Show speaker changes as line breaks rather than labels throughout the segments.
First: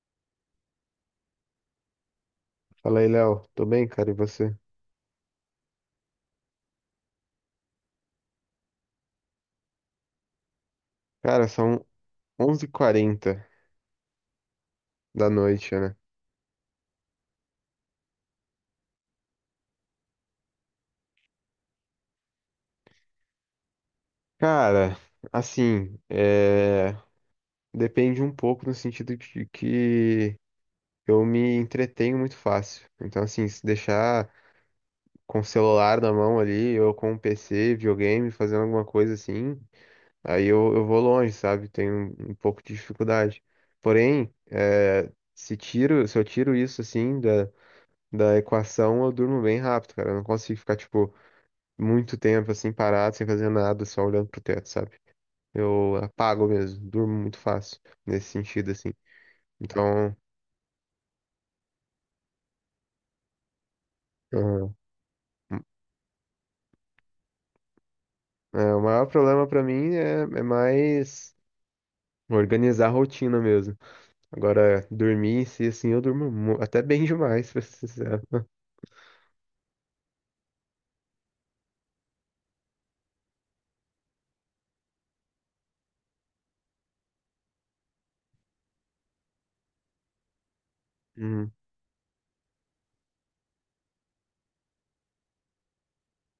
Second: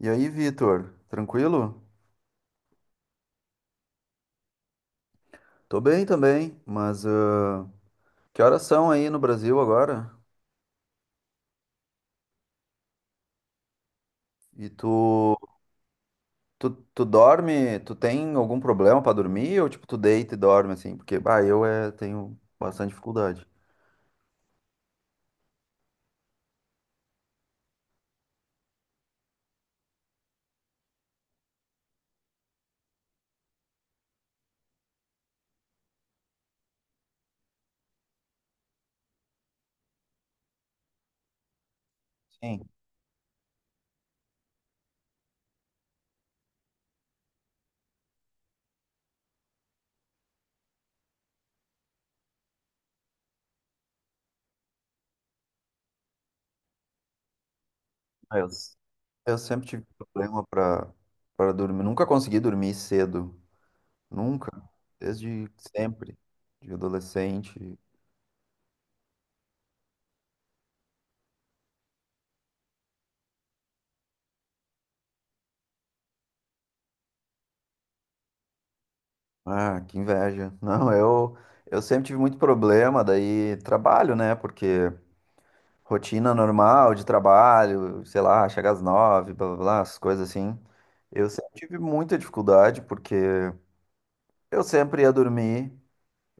E aí, Vitor, tranquilo?
Fala aí, Léo. Tô bem, cara, e você?
Tô bem também, mas que horas são aí no Brasil agora?
Cara, são onze h 40
E tu,
da noite, né?
tu, tu dorme, tu tem algum problema pra dormir ou tipo tu deita e dorme assim? Porque bah, eu tenho bastante dificuldade.
Cara, assim, é... depende um pouco no sentido de que eu me entretenho muito fácil. Então, assim, se deixar com o celular na mão ali, ou com o PC, videogame, fazendo alguma coisa assim, aí eu vou longe, sabe? Tenho um pouco
Sim,
de dificuldade. Porém, se eu tiro isso, assim, da equação, eu durmo bem rápido, cara. Eu não consigo ficar, tipo muito tempo assim parado, sem fazer nada, só olhando pro teto, sabe? Eu apago mesmo, durmo muito fácil nesse
eu,
sentido assim.
eu sempre tive
Então,
problema pra para dormir, nunca consegui dormir cedo, nunca,
ah,
desde sempre, de adolescente.
é, o maior problema pra mim é mais organizar a rotina mesmo. Agora, dormir em si, assim, eu durmo mu- até bem demais, pra ser sincero.
Ah, que inveja. Não, eu sempre tive muito problema, daí trabalho, né? Porque rotina normal de trabalho, sei lá, chega às 9, blá blá blá, as coisas assim. Eu sempre
Uhum,
tive muita dificuldade porque eu sempre ia dormir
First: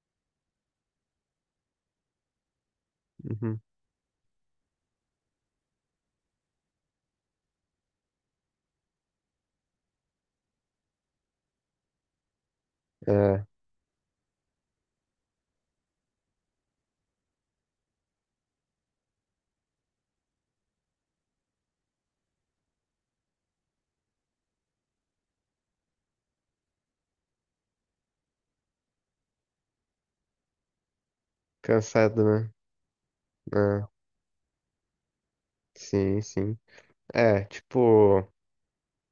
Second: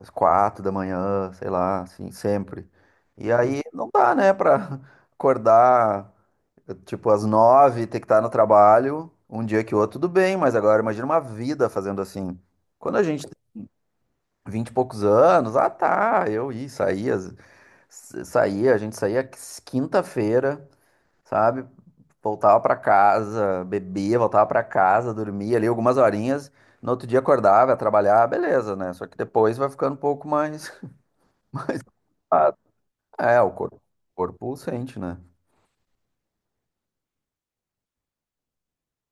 às 4 da manhã, sei lá, assim, sempre. E
uhum.
aí não dá, né, pra acordar tipo às 9, ter que estar no trabalho, um dia que o outro, tudo bem, mas agora imagina uma vida fazendo assim. Quando a gente tem
É,
vinte e poucos anos, ah tá, eu ia, saía, a gente saía quinta-feira, sabe? Voltava pra casa, bebia, voltava pra casa, dormia ali algumas horinhas. No outro dia acordava, ia trabalhar, beleza, né? Só que depois vai ficando um pouco mais.
cansado, né?
Ah, é, o corpo,
É,
o corpo sente, né?
sim, sim. É, tipo,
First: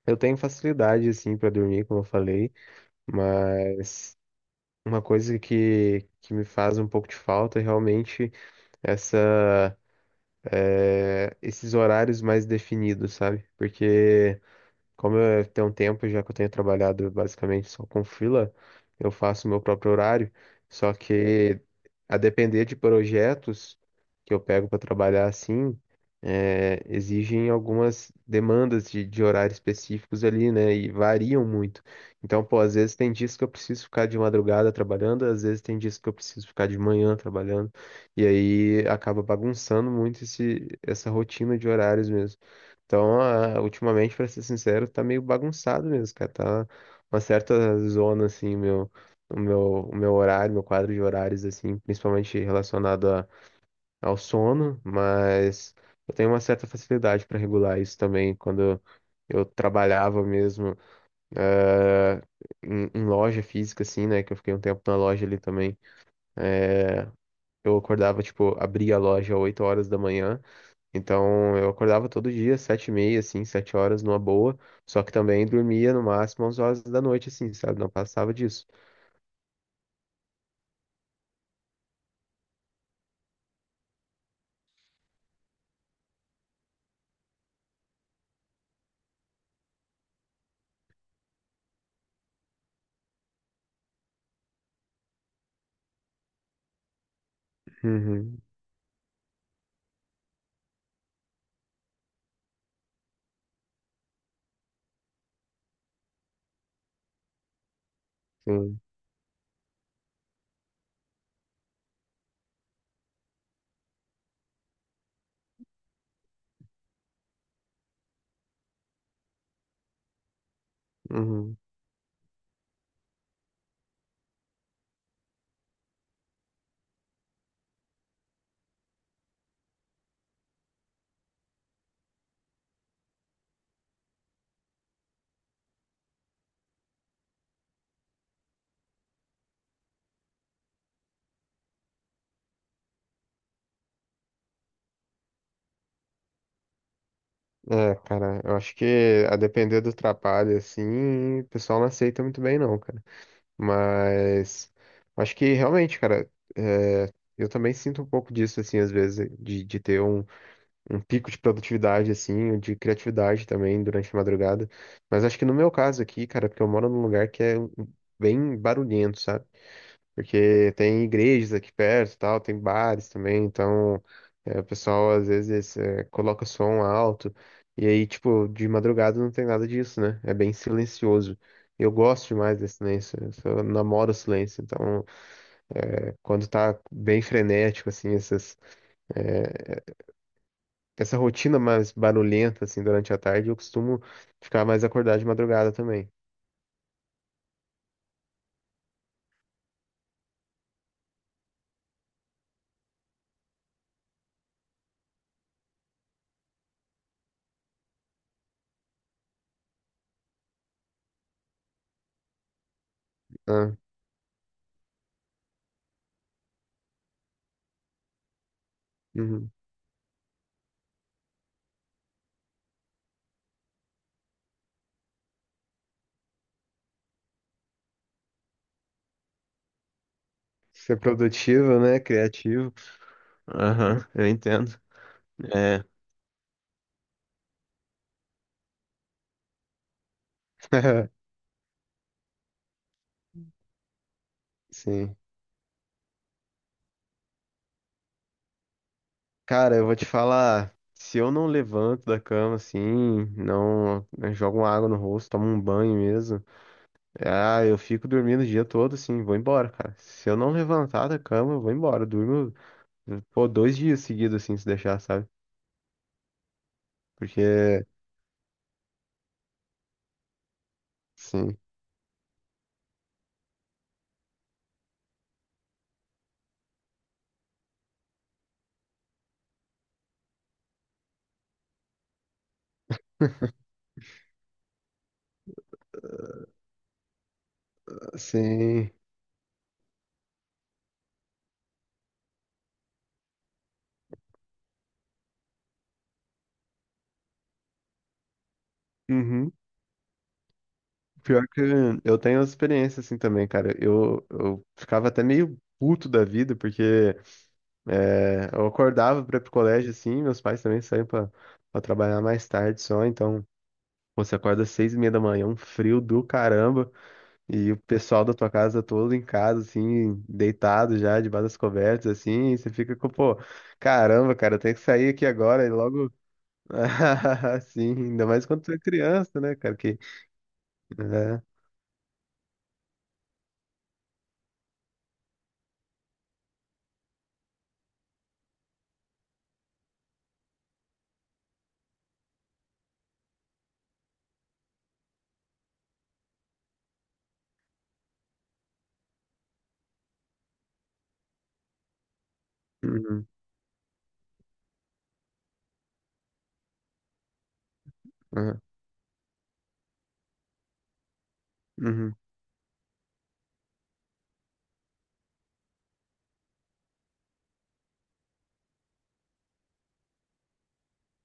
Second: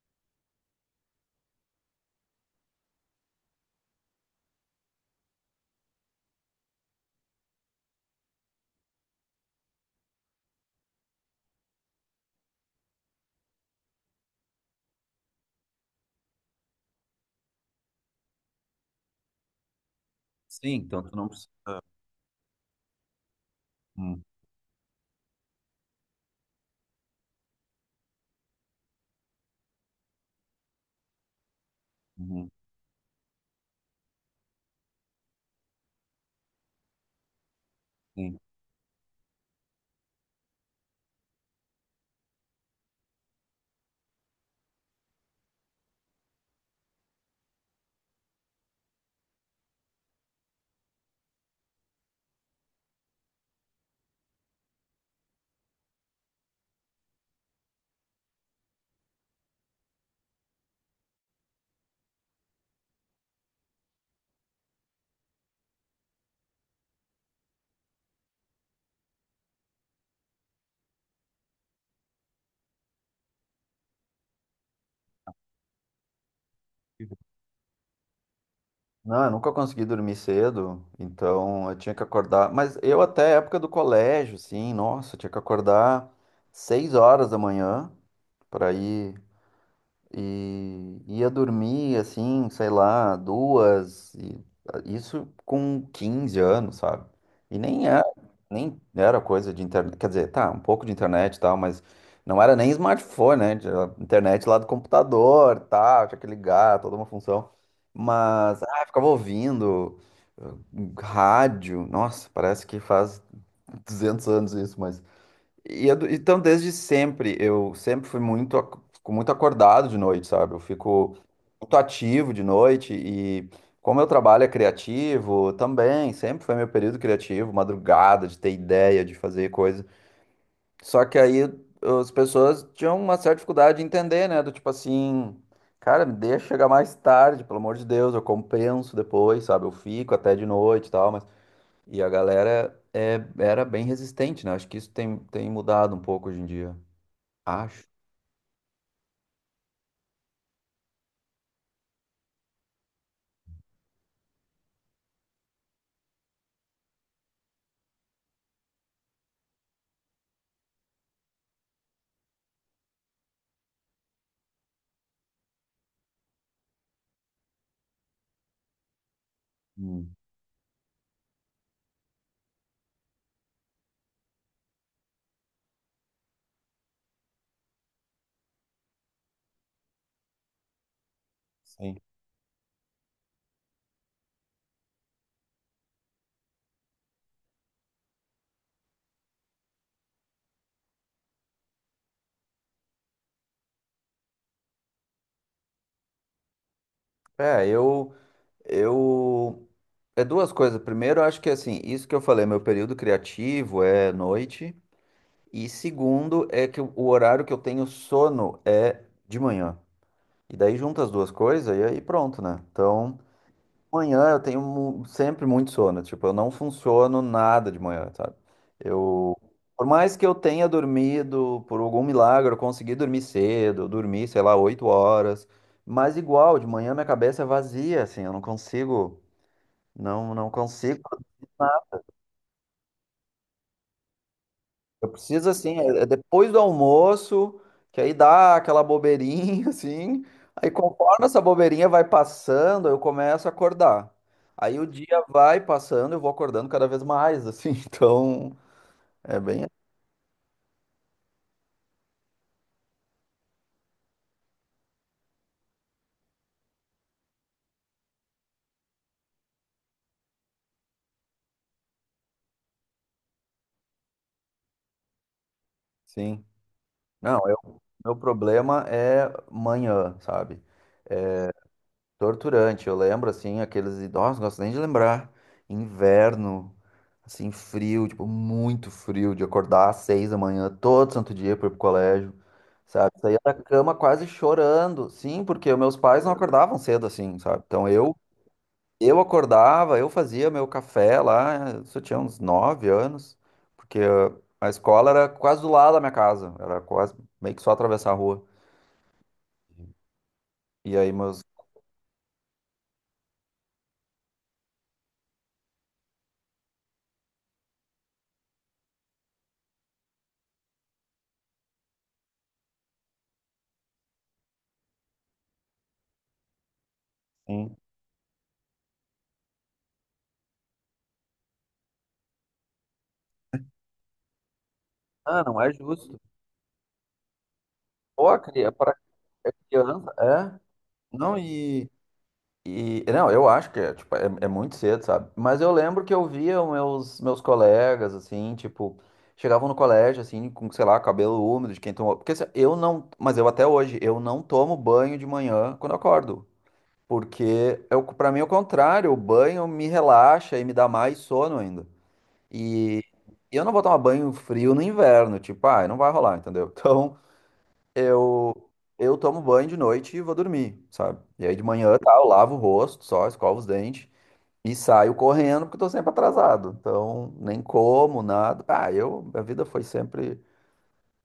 eu tenho facilidade, assim, pra dormir, como eu falei, mas uma coisa que me faz um pouco de falta é realmente essa, esses horários mais definidos, sabe? Porque como eu tenho um tempo já que eu tenho trabalhado basicamente só com freela, eu faço meu próprio horário,
Sim,
só
então tu não precisa.
que a depender de projetos
Hum,
que eu pego para trabalhar assim, exigem algumas demandas de horários específicos ali, né? E variam muito. Então,
uhum,
pô, às vezes tem dias que eu preciso ficar de madrugada trabalhando, às vezes tem dias que eu preciso ficar de manhã trabalhando, e
sim.
aí acaba bagunçando muito essa rotina de horários mesmo. Então, ultimamente, pra ser sincero, tá meio bagunçado mesmo, cara. Tá uma certa zona, assim, meu, o meu, o meu horário, meu quadro de horários, assim, principalmente ao sono, mas eu tenho uma certa facilidade para regular isso também. Quando eu trabalhava mesmo, eh, em loja física, assim, né? Que eu fiquei um tempo na loja ali também. É, eu acordava, tipo, abria a loja às 8 horas da manhã. Então eu acordava todo dia, 7h30, assim, 7 horas numa boa. Só que também dormia no máximo às horas da noite, assim, sabe? Não passava disso.
Não, eu nunca consegui dormir cedo, então eu tinha que acordar. Mas eu até época do colégio, sim, nossa, eu tinha que acordar 6 horas da manhã para ir. E ia dormir assim, sei lá, duas, e isso com 15 anos, sabe? E nem era,
Uhum,
nem era coisa de internet, quer dizer, tá, um pouco de internet e tal, mas não era nem smartphone, né? Era internet lá do computador, tá, tinha que ligar, toda uma função. Mas,
sim.
ficava ouvindo rádio, nossa, parece que faz 200 anos isso, mas então, desde sempre, eu sempre fui muito, fico muito acordado de noite, sabe? Eu fico
Uhum.
muito ativo de noite e como meu trabalho é criativo, também, sempre foi meu período criativo, madrugada, de ter ideia, de fazer coisa. Só que aí as pessoas tinham uma certa dificuldade de entender, né? Do tipo assim, cara, me deixa chegar mais tarde, pelo amor de Deus, eu compenso depois, sabe? Eu fico até de noite e tal, mas e a galera é, era bem resistente, né? Acho que isso tem mudado um pouco hoje em dia. Acho.
É, cara, eu acho que a depender do trabalho, assim, o pessoal não aceita muito bem, não, cara. Mas eu acho que realmente, cara, é, eu também sinto um pouco disso, assim, às vezes, de ter um um pico de produtividade, assim, de criatividade também durante a madrugada. Mas acho que no meu caso aqui, cara, porque eu moro num lugar bem barulhento, sabe?
Hum,
Porque tem igrejas aqui perto e tal, tem bares também, então é, o pessoal às vezes é, coloca som alto. E aí, tipo, de madrugada não tem nada disso, né? É bem silencioso. Eu
sim.
gosto demais desse silêncio, eu só namoro o silêncio. Então, é, quando tá bem frenético, assim, essas. É, essa rotina mais barulhenta, assim, durante a tarde, eu costumo ficar mais acordado de madrugada também.
É, eu, eu. É duas coisas. Primeiro, eu acho que assim, isso que eu falei, meu período criativo é noite. E segundo, é que o horário que eu tenho sono é de manhã. E daí junta as duas coisas e aí pronto, né? Então.
Ah,
Manhã eu tenho sempre muito sono, tipo, eu não funciono nada de manhã, sabe? Eu,
uhum.
por mais que eu tenha dormido, por algum milagre, eu consegui dormir cedo, eu dormi, sei lá, 8 horas, mas igual, de manhã minha cabeça é vazia, assim, eu não consigo, não, não
Ser
consigo.
produtivo, né? Criativo. Aham, eu entendo.
Eu preciso, assim,
É,
é depois do almoço, que aí dá aquela bobeirinha, assim. Aí, conforme essa bobeirinha vai passando, eu começo a acordar. Aí o
sim.
dia vai passando, eu vou acordando cada vez mais, assim. Então, é bem
Cara, eu vou te falar, se eu não levanto da cama, assim, não, eu jogo uma água no rosto, tomo um banho mesmo, ah, eu fico dormindo o dia todo, assim, vou embora, cara. Se eu não levantar da cama, eu vou embora, eu durmo, pô, 2 dias seguidos, assim, se deixar, sabe?
assim. Não, eu,
Porque,
meu problema é manhã, sabe?
sim.
Torturante, eu lembro assim, aqueles idosos, não gosto nem de lembrar. Inverno, assim, frio, tipo, muito frio, de acordar às 6 da manhã, todo santo dia para ir pro colégio, sabe? Saía da cama quase chorando, sim, porque os meus pais não acordavam cedo assim, sabe? Então
Sim.
eu acordava, eu fazia meu café lá, isso eu tinha uns 9 anos, porque a escola era quase do lado da minha casa, era quase meio que só atravessar a rua.
Uhum.
E aí meus.
Pior que eu tenho experiência assim também, cara. Eu ficava até meio puto da vida, porque é, eu acordava pra ir pro colégio assim, meus pais também pra trabalhar mais tarde só, então pô, você acorda às 6h30 da manhã, um frio do caramba, e
Sim.
o pessoal da tua casa todo em casa, assim, deitado já, debaixo das cobertas, assim, e você fica com, pô, caramba, cara, eu tenho que sair aqui
Ah, não
agora e
é
logo.
justo.
Sim, ainda
Pô,
mais quando
cria,
tu é criança,
é
né, cara? Que,
criança, é? Não,
né,
e, Não, eu acho que é, tipo, é muito cedo, sabe? Mas eu lembro que eu via os meus colegas, assim, tipo, chegavam no colégio, assim, com, sei lá, cabelo úmido de quem tomou. Porque assim, eu não. Mas eu até hoje, eu não tomo banho de manhã quando eu acordo. Porque eu, pra mim é o contrário, o banho me relaxa e me dá mais sono ainda. E
uhum,
eu não vou tomar banho frio no inverno, tipo, ah, não vai rolar, entendeu? Então.
aham,
Eu, eu tomo banho de noite e vou dormir, sabe? E aí de manhã, tá,
uhum.
eu lavo o rosto só, escovo os dentes e saio correndo porque eu tô sempre atrasado. Então, nem como, nada. Ah, eu, a vida foi sempre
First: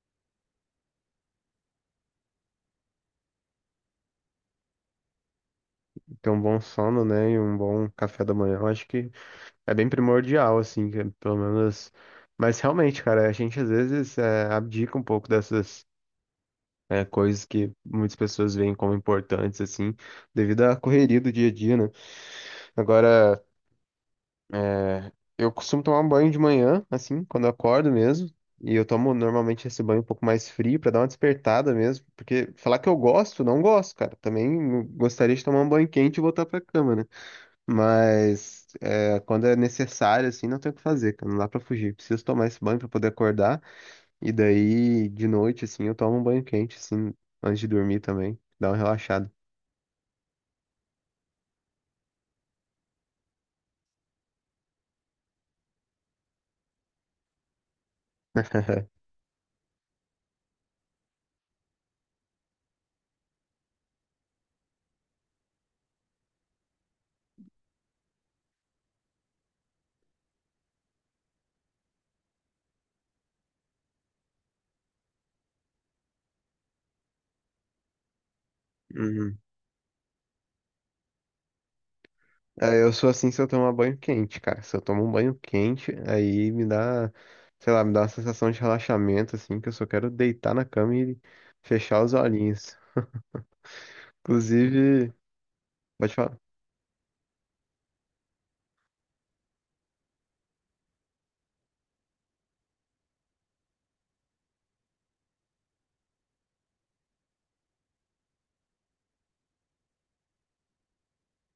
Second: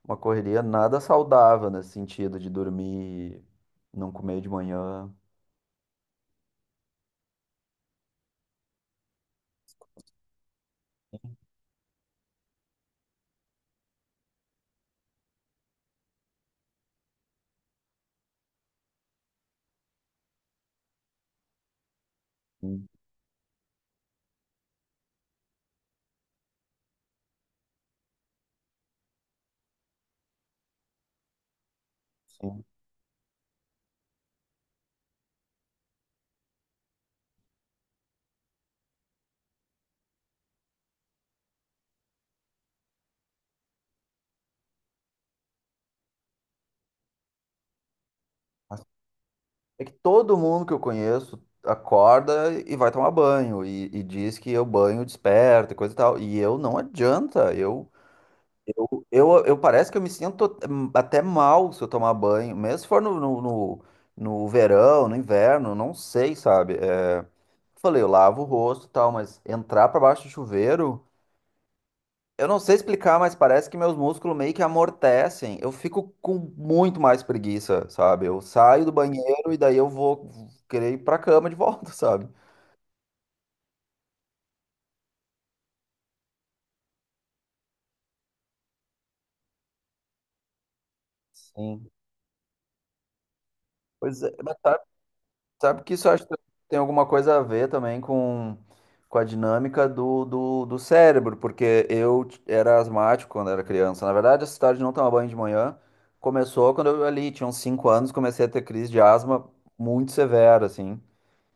uma correria nada saudável nesse sentido de dormir, não comer de manhã.
Então, um bom sono, né, e um bom café da manhã, eu acho que é bem primordial, assim, que é pelo menos... Mas realmente, cara, a gente às vezes é, abdica um pouco dessas é, coisas que muitas pessoas veem como importantes, assim, devido à correria do dia a dia, né?
Sim,
Agora, é, eu costumo tomar um banho de manhã, assim, quando eu acordo mesmo. E eu tomo normalmente esse banho um pouco mais frio pra dar uma despertada mesmo. Porque
sim.
falar que eu gosto, não gosto, cara. Também gostaria de tomar um banho quente e voltar pra cama, né? Mas é, quando é necessário, assim, não tem o que fazer, cara. Não dá pra fugir. Preciso tomar esse banho pra poder acordar. E daí, de noite, assim, eu tomo um banho quente, assim, antes de dormir também. Dá uma
Mas
relaxada.
é que todo mundo que eu conheço acorda e vai tomar banho e diz que eu banho desperta e coisa e tal. E eu não adianta, eu Eu, eu, eu parece que eu me sinto até mal se eu tomar banho, mesmo se for no verão, no inverno, não sei, sabe? É, falei, eu lavo o rosto e tal, mas entrar pra baixo do chuveiro, eu não sei explicar, mas parece que meus músculos meio que amortecem. Eu fico com muito mais preguiça, sabe? Eu saio do banheiro e daí eu vou querer ir pra cama de volta, sabe?
É, eu sou assim se eu tomar banho quente, cara. Se eu tomo um banho quente, aí me dá, sei lá, me dá uma sensação de relaxamento, assim, que eu só quero deitar na cama e
Sim.
fechar os olhinhos.
Pois é,
Inclusive,
sabe que isso eu
pode
acho que
falar.
tem alguma coisa a ver também com, a dinâmica do cérebro, porque eu era asmático quando era criança. Na verdade, essa história de não tomar banho de manhã começou quando eu ali tinha uns 5 anos, comecei a ter crise de asma muito severa, assim.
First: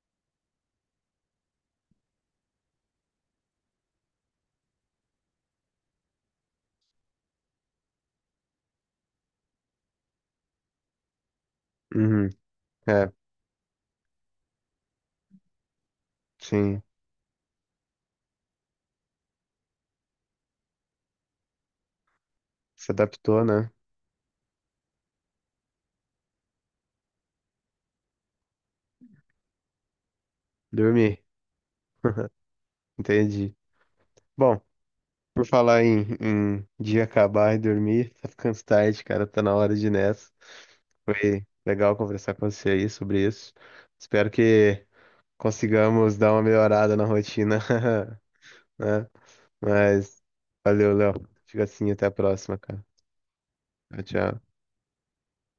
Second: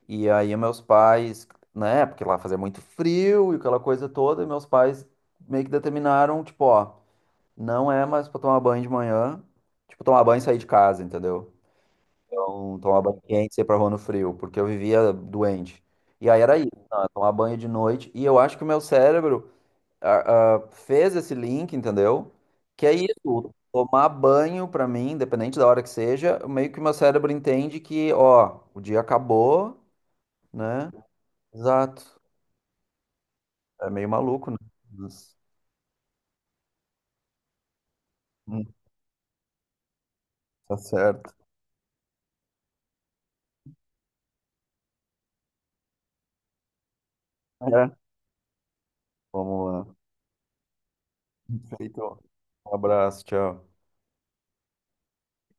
E aí meus pais, né, porque lá fazia muito frio e aquela coisa toda, e meus pais meio que determinaram, tipo, ó, não é mais pra tomar banho de manhã, tipo, tomar banho e sair de casa, entendeu?
Uhum,
Então, tomar
é,
banho quente, sair pra rua no frio, porque eu vivia doente. E aí era isso,
sim,
não, é tomar banho de noite. E eu acho que o meu cérebro fez esse link, entendeu? Que
se
é
adaptou,
isso,
né?
tomar banho pra mim, independente da hora que seja, meio que o meu cérebro entende que, ó, o dia acabou, né?
Dormir,
Exato.
entendi.
É meio maluco, né?
Bom,
Mas,
por falar em, em dia acabar e dormir, tá ficando
hum,
tarde, cara, tá na hora de ir nessa.
tá certo.
Foi legal conversar com você aí sobre isso. Espero que consigamos dar uma melhorada na rotina.
É.
Né?
Vamos lá.
Mas valeu, Léo. Fica assim, até a
Feito.
próxima,
Um
cara.
abraço, tchau.
Tchau, tchau.